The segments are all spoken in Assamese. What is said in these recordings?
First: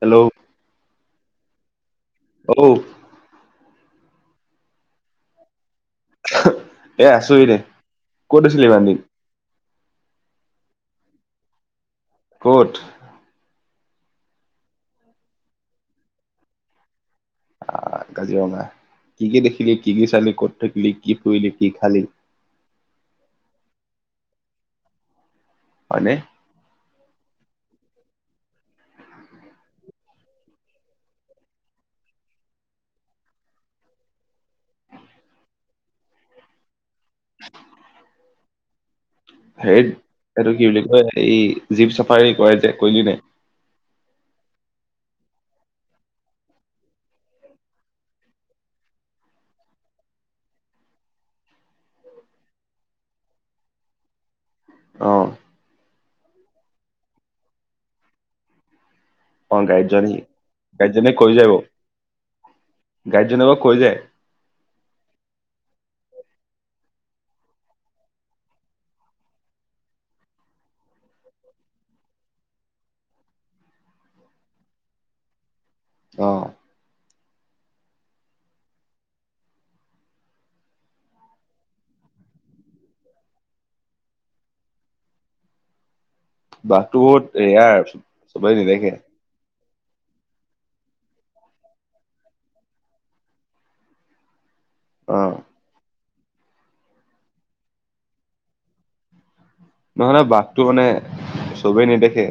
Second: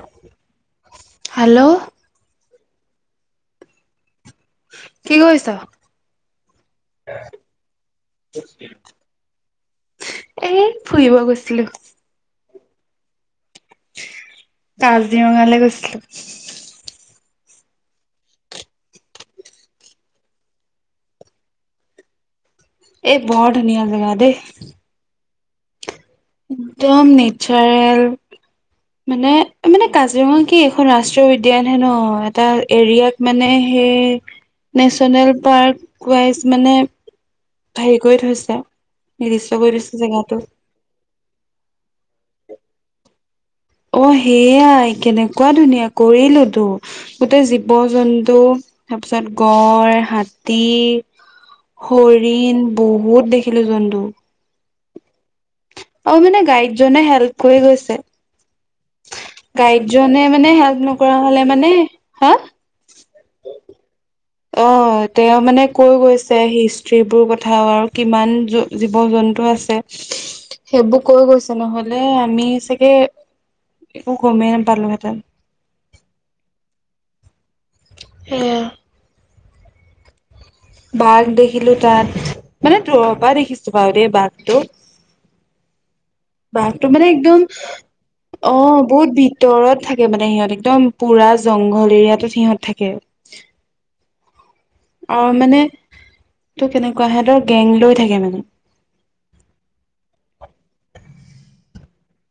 হেল্ল'। হেল্ল'। অঔ। কি কৰিছ? এ আছো এনে ক'ত আছিলি ইমান [unintelligible] দিন এই ফুৰিব গৈছিলোঁ। ক'ত? কাজিৰঙালৈ গৈছিলোঁ। আহ, কাজিৰঙা। কি কি দেখিলি, কি কি চালি, ক'ত থাকিলি, কি ফুৰিলি, কি খালি? এই বৰ ধুনীয়া জাগা দেই। হয়নে? একদম নেচাৰেল মানে-মানে কাজিৰঙা কি এখন ৰাষ্ট্ৰীয় উদ্যয়ান হে ন'। এটা এৰিয়াক মানে সেই নেশচনেল পাৰ্ক ৱাইজ মানে [unintelligible] হেৰি কৰি থৈছে। নিৰ্দিষ্ট কৰি হেৰিত, থৈছে জেগাটো এইটো কি বুলি কয়, এই জীপ চাফাৰী কৰাই যে কৰিলিনে নাই? অহ, সেয়াই কেনেকুৱা ধুনীয়া, কৰিলোতো। গোটেই জীৱ-জন্তু তাৰপিছত গড় হাতী হৰিণ বহুত দেখিলোঁ জন্তু। অহ। অহ, মানে গাইডজনে হেল্প কৰি গৈছে। অ গাইডজন সি গাইডজনে মানে হেল্প গাইডজনে নকৰা কৈ হ'লে যায় বাৰু মানে, হা! গাইডজনে আকৌ কৈ যায়। অহ, তেওঁ মানে কৈ গৈছে হিষ্ট্ৰীবোৰ কথাও আৰু কিমান জ-জীৱ-জন্তু আছে। সেইবোৰ কৈ গৈছে নহ'লে আমি চাগে একো গমে নাপালো হেতেঁন। অহ। সেয়া। বাঘ দেখিলোঁ তাত, মানে দূৰৰ পৰা দেখিছোঁ বাৰু দেই বাঘটো। বাঘটো মানে বহুত একদম ৰেয়াৰ চবেই অহ, নেদেখে বহুত ভি ভিতৰত থাকে মানে সিহঁত, একদম পুৰা জংগল এৰিয়াটো সিহঁত থাকে। অ অহ, মানে তোৰ কেনেকুৱা সিহঁতৰ গেং লৈ থাকে মানে। নহ'লে বাঘটো মানে চবেই নেদেখে।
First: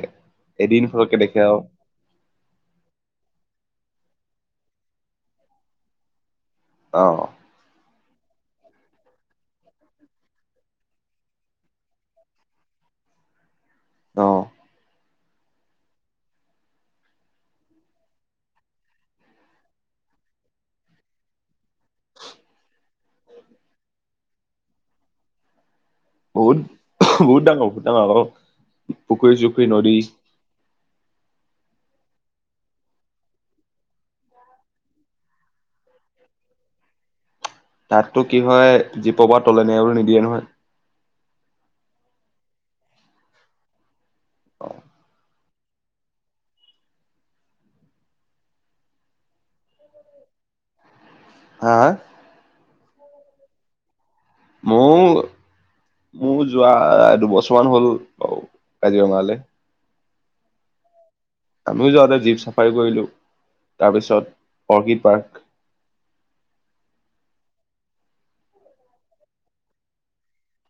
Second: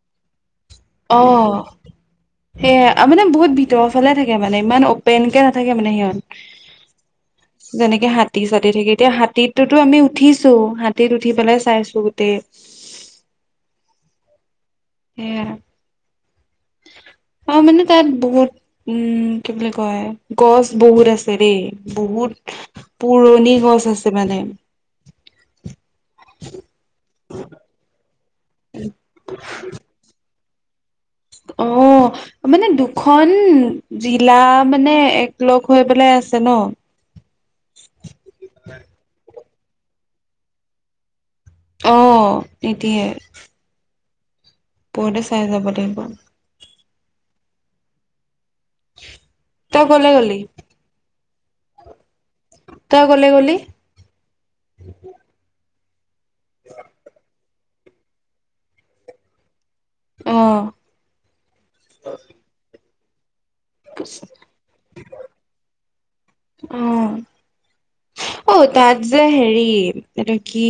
এদিন ফটককে দেখে অহ। আৰু সেইয়া আৰু মানে বহুত ভিতৰৰ ফালে থাকে মানে, ইমান অপেনকে নাথাকে মানে সিহঁত। অহ। যেনেকে হাতী-চাতী থাকে। এতিয়া হাতীতটোতো আমি উঠিছোঁ, হাতীত উঠি পেলাই চাইছোঁ গোটেই। অহ। সেয়া। অ মানে তাত বহুত উম কি বুলি কয় গছ বহুত আছে দেই। বহুত পুৰণি গছ আছে মানে। বহুত বহুত ডাঙ। [unintelligible] পুখুৰী চুখুৰী নদী অ, মানে দুখন জিলা মানে একেলগ হৈ পেলাই আছে ন। তাত তো কি হয় জীপ পা তলে নিয়াবলে নিদিয়ে নহয়। অ, নিদিয়ে। অ। পৰুতে চাই যাব লাগিব। তই কলে গলি? হা হা? তই কলে গ'লি? মও মো যোৱা দুবছৰমান হ'ল বাও কাজিৰঙালে। অ। আমিও যাওঁতে জীপ চাফাৰী কৰিলোঁ। তাৰপিছত অৰ্কিড পাৰ্ক। অ। অ তাত যে হেৰি, এইটো কি?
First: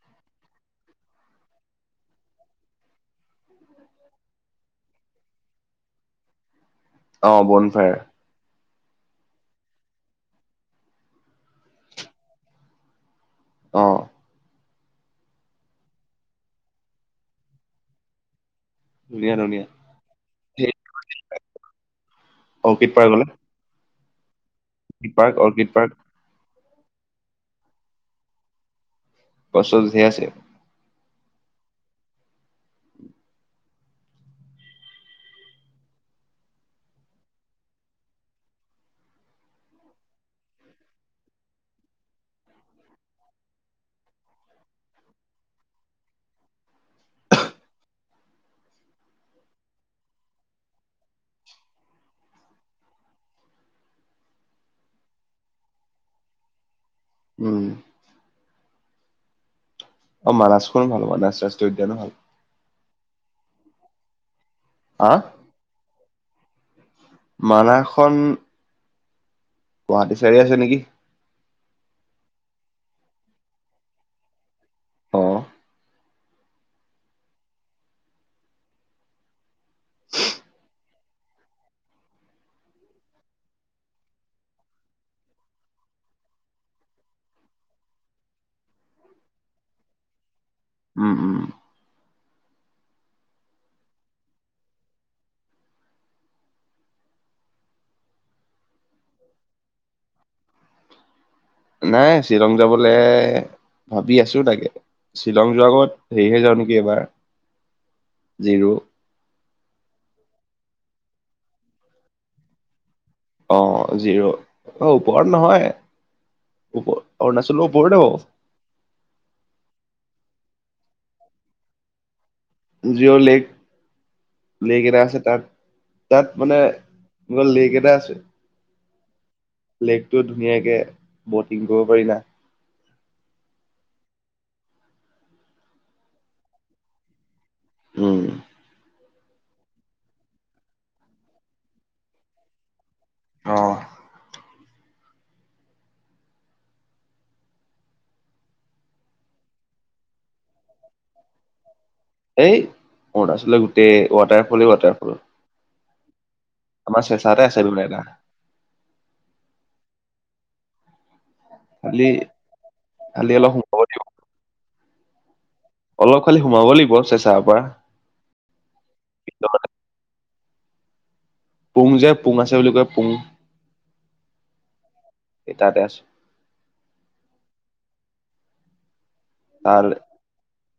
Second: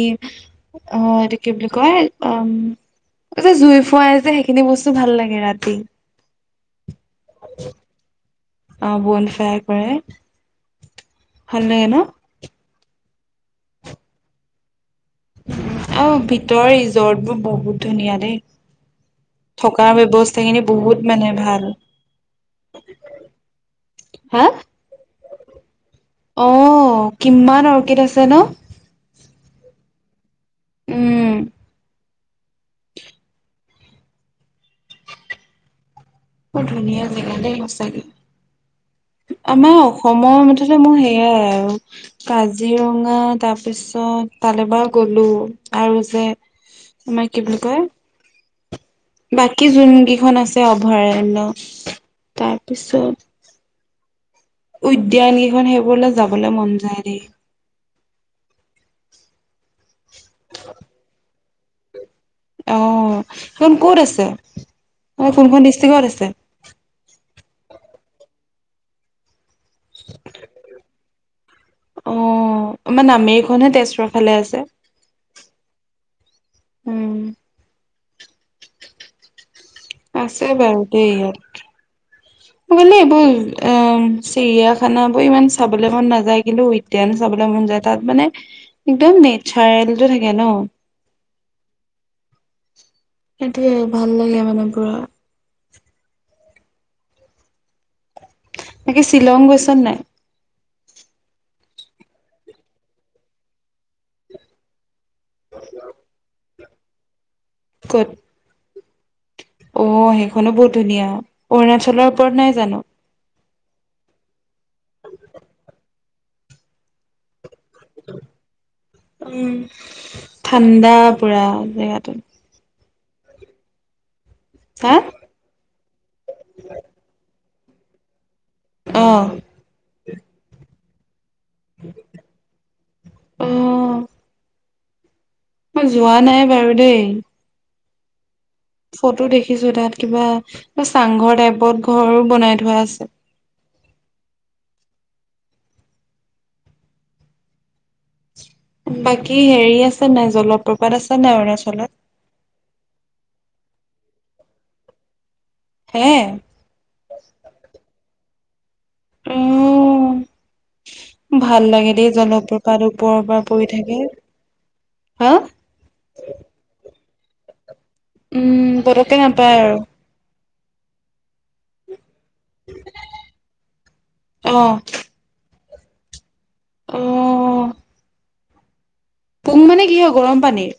অ এইটো কি বুলি কয়? উম। এইটো জুই ফুৱাই যে, সেইখিনি বস্তু ভাল লাগে ৰাতি। অ বন ফায়াৰ। অ বন ফায়াৰ কৰে। ভাল লাগে ন? অ। অ ভিতৰ ৰিজৰ্ট বোৰ বহুত ধুনীয়া দেই। ধুনীয়া ধুনীয়া থকা ব্যৱস্থা খিনি বহুত মানে ভাল। অৰ্কিড পাৰ্কলে হা? Park orchid park. অ, কিমান অৰ্কিড আছে ন? গছ চছ ধেৰ আছে। উম। বৰ ধুনীয়া জেগা দেই সঁচাকে। আম অসম মুঠতে মো হেয়াই আৰু। কাজিৰঙা তাৰপিছত তালৈ বা গ'লো আৰু যে, মাই কি বুলি কয়? বাকী যোন কিখন আছে অভয়াৰণ্য। তাৰপিছত উদ্যান কিখন সেইবোৰলে যাবলে মন যায় দেই। উম। অ মানাস খনো ভাল হব, মানাস ৰাষ্ট্ৰীয় উদ্যানো ভাল। অঁ, সেইখন কত আছে? হা কোনখন ডিষ্ট্ৰিকত আছে? মানাহ খন গুৱাহাটী চাইডে আছে নেকি? অ, নামেৰি খনহে তেজপুৰ ফালে আছে। অ। উম। আছে বাৰু দেই ইয়াত। বোলে এইবোৰ এ চিৰিয়াখানা বোৰ ইমান চাবলৈ মন নাযায় কিন্তু উই দ্যান চাবলৈ মন যায় তাত মানে একদম নেচাৰেলটো থাকে ন উম উম সেইটোয়ে ভাল লাগে মানে পোৰা বাকী শ্বিলং গৈছা নে নাই নাই শ্বিলং যাবলে ভাবি আছো তাকে শ্বিলং যোৱাৰ আগত হেৰী হৈ যাও নেকি এবাৰ চে'ত জিৰ' অ' সেইখনো বহুত ধুনীয়া অৰুণাচলৰ ওপৰত নাই জানো অঁ জিৰ' অ ওপৰত নহয় ওপ অৰুণাচলৰ ওপৰতে হব উম ঠাণ্ডা পুৰা জেগাতোত জিৰ' লেক লেক হা এটা আছে তাত তাত মানে কিবা লে'ক এটা আছে অ লেকটোত ধুনীয়াকে ব'টিং কৰিব পাৰিলা অ মই যোৱা নাই বাৰু দেই উম ফটো দেখিছো তাত কিবা এ চাংঘৰ টাইপত ঘৰ বনাই থোৱা আছে অ বাকী হেৰি আছে নে নাই জলপ্ৰপাত আছে নাই অৰুণাচলত? হেই অৰুণাচলত গোটেই ৱাটাৰফলে ৱাটাৰফল হে! আমাৰ চেচাতে আছে বোলে এটা উম! ভাল লাগে খালি দেই জলপ্ৰপাত ওপৰৰ খালি পৰা অলপ পৰি সোমাব থাকে। লাগিব হা অলপ খালি সোমাব লাগিব চেচাৰ পৰা উম পতককে নাপায় আৰু পুং যে পুং আছে বুলি কয় পুং অ এই তাতে আছে অ পুং তাৰ মানে কি হয় গৰম পানীৰ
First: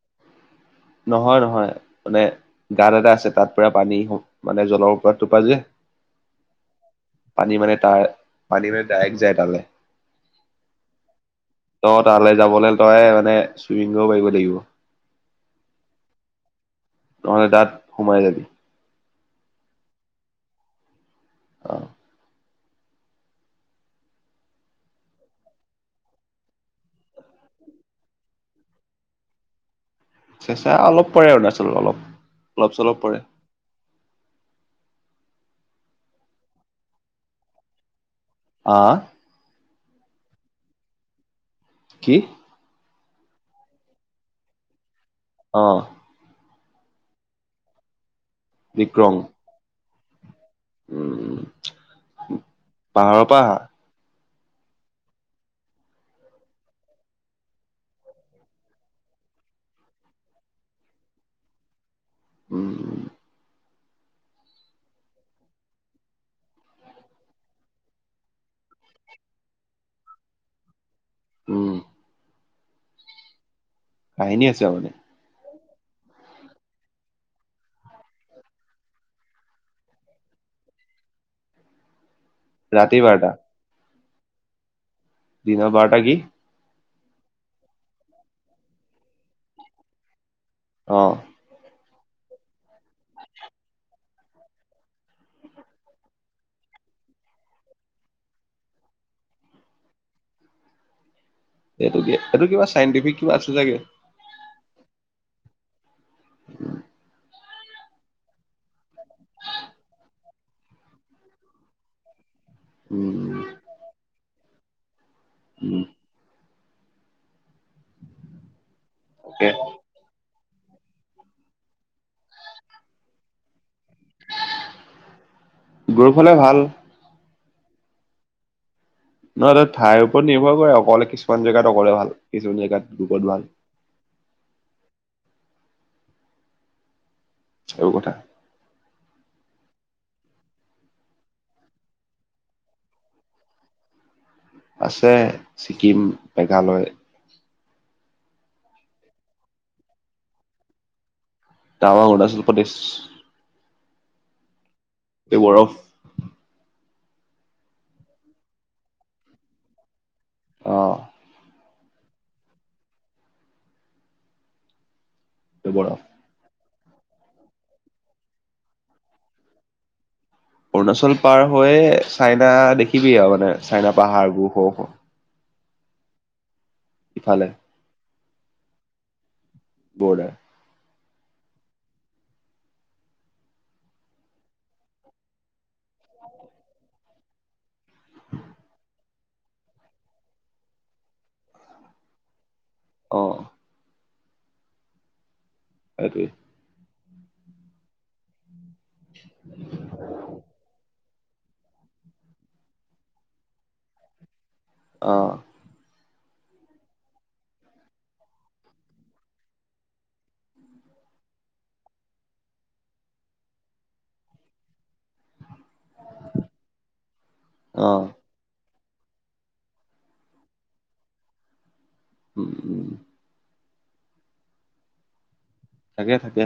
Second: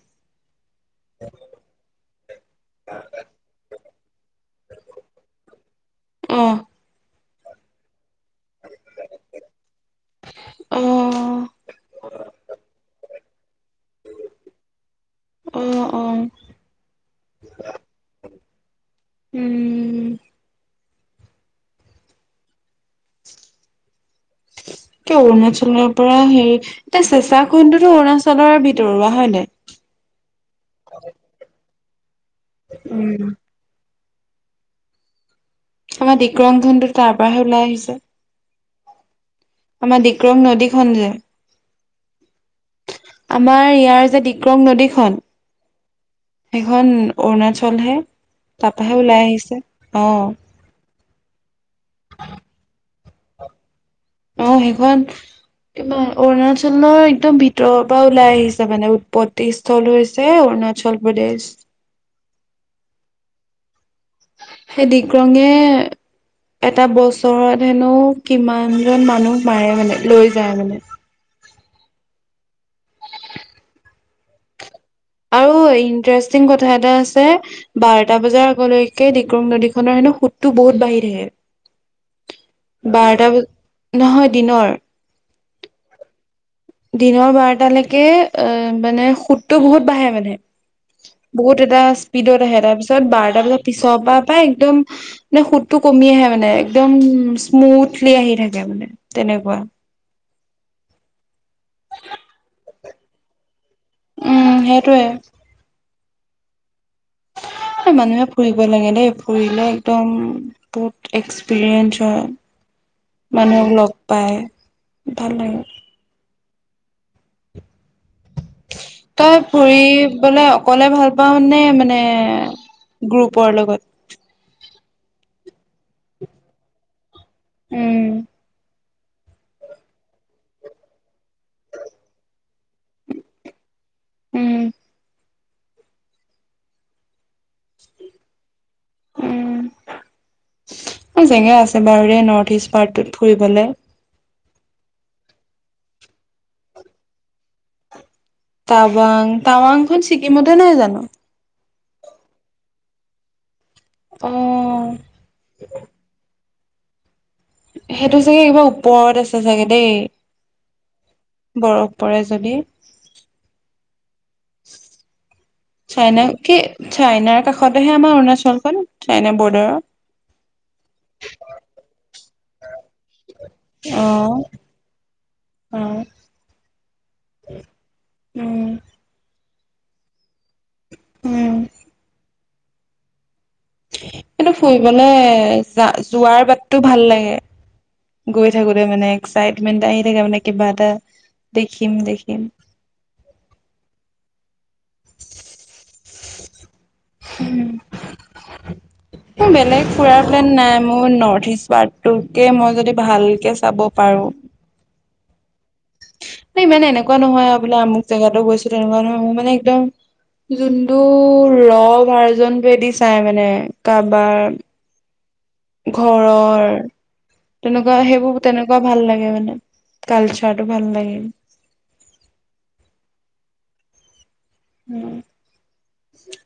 নহয় নহয় মানে গাত এটা আছে তাত পুৰা পানী হ মানে জলৰ ওপৰত টোপা যে অ পানী মানে তাৰ পানী মানে ডাইক যাই তালে অ ত তালে যাবলে হলে তই মানে চুইং কইব পাৰিব লাগিব অ অ তহলে তাত সোমাই যাবি উম অ এ অৰুণাচলৰ পৰা সেই তে চেঁচা কুণ্ডটো অৰুণাচলৰে ভিতৰুৱা হয় নাই চেচা অলপ পৰে অৰুণাচলত অলপ অলপ চলপ উম পৰে আমাৰ ডিক্ৰং ধনতো তাৰ পৰাহে ওলাই আহিছে আ আমাৰ ডিক্ৰং নদী খন যে কি? আমাৰ ইয়াৰ যে ডিক্ৰং নদীখন অ সেইখন অৰুণাচলহে তাপাহে বিক্ৰম ওলাই আহিছে অ উম পাহাৰৰ পৰা আহা অ সেখন ইমা অৰুণাচলৰ একদম ভিতৰৰ পৰা ওলাই আহিছে মানে উৎপত্তি স্থল হৈছে অৰুণাচল প্ৰদেশ। উম সেই ডিক্ৰঙে এটা বছৰত হেনো কিমান জন মানুহ মাৰে মানে লৈ যায় মানে উম কাহিনী আছে আৰু মানে আৰু এণ্টেৰেষ্টিং কথা এটা আছে বাৰটা বজাৰ আগলৈকে ডিক্ৰং নদীখনৰ হেনু সোতটো বহুত বাঢ়ি থাকে বাৰটা বজ নহয় দিনৰ দিনৰ বাৰটা কি? দিনৰ বাৰটালৈকে অ মানে সুতটো বহুত বাঢ়ে মানে অ বহুত এটা স্পীডত আহে তাৰ পিছত বাৰটা বজাৰ পিছৰ পৰাই একদম সুতটো কমি আহে মানে একদম স্মুথলি আহি থাকে মানে তেনেকুৱা এইটো কি এইটো কিবা চাইণ্টিফিক কিবা আছে চাগে উম সেইটোৱে [unintelligible] মানুহে ফুৰিব লাগে দেই ফুৰিলে একদম বহুত এক্সপেৰিয়েন্স হয় উম মানুহক লগ পাই ভাল লাগে উম, তই তাকে ফুৰিবলে অকলে ভাল পাও নে মানে, গ্ৰুপৰ লগত? গ্ৰুপহলে ভাল উম নহয় নহয় ঠাইৰ ওপৰত নিৰ্ভৰ কৰে অকলে কিছুমান জেগাত অকলে ভাল, কিছুমান জেগাত দুজন ভাল উম এইবোৰ কথা উম জেগা আছে বাৰু এই নৰ্থ ইষ্ট পাৰ্টটোত ফুৰিবলে আছে ছিকিম, মেঘালয় টাৱাং টাৱাংখন ছিকিমতে নাই জানো? টাৱাং অৰুণাচল প্ৰদেশ অ এই বৰফ সেইটো চাগে একেবাৰে ওপৰত আছে চাগে দেই অঁ বৰফ পৰে যদি বৰফ। চাইনা কি চাইনাৰ কাষতেহে আমাৰ অৰুণাচলখন চাইনা বৰ্ডাৰৰ অৰুণাচল পাৰ হৈয়ে চাইনা দেখিবিয়ে আৰু মানে। চাইনা অ', পাহাৰবোৰ সৰু সৰু। অ'। ইফালে উম। বৰ্ডাৰ। উম। এইটো ফুৰিবলে যা- যোৱাৰ বাটটো ভাল লাগে। গৈ থাকোতে মানে এক্সাইটমেন্ট এটা আহি থাকে মানে কিবা এটা দেখিম দেখিম। অ'। সেইটোৱে। এ বেলেগ ফুৰাৰ প্লেন নাই মোৰ। নৰ্থইষ্ট পাৰ্টটোকে মই যদি ভালকে চাব পাৰোঁ। অ'। ইমান এনেকুৱা নহয় আও বোলে আমুক জেগাতো গৈছিলো তেনেকুৱা নহয়। মোৰ মানে একদম যোনটো ৰ' ভাৰ্জনটোয়েদি চাই মানে কাবাৰ ঘৰৰ তেনেকুৱা অ'। সেইবোৰ তেনেকুৱা ভাল লাগে মানে। কালচাৰটো ভাল লাগে। উম। উম। থাকে থাকে।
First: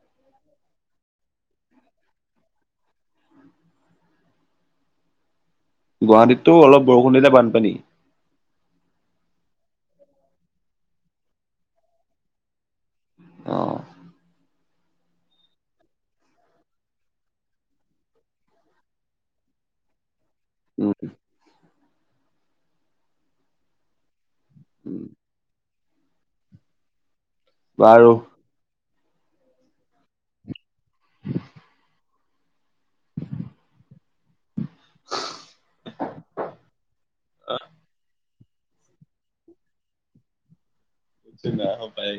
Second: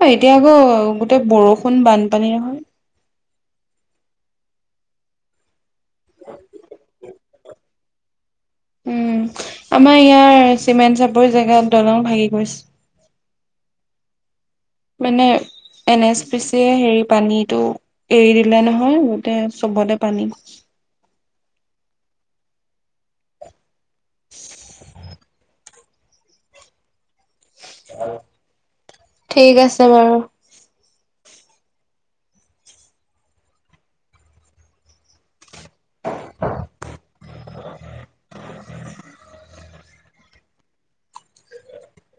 অ' এতিয়া আকৌ গোটেই বৰষুণ বানপানী নহয়। গুৱাহাটীতটো অলপ বৰষুণ দিলে বানপানী। উম, আমাৰ ইয়াৰ চিমেণ্ট চাপৰি জেগাত দলং ভাগি পৰিছে। অ'। মেনে এন এছ পি চিয়ে হেৰি পানীটো এৰি দিলে নহয়, গোটেই চবতে পানী। অ'। উম, [inaudible] বাৰু ঠিক আছে বাৰু। আহ [unintelligible] হ পাৰি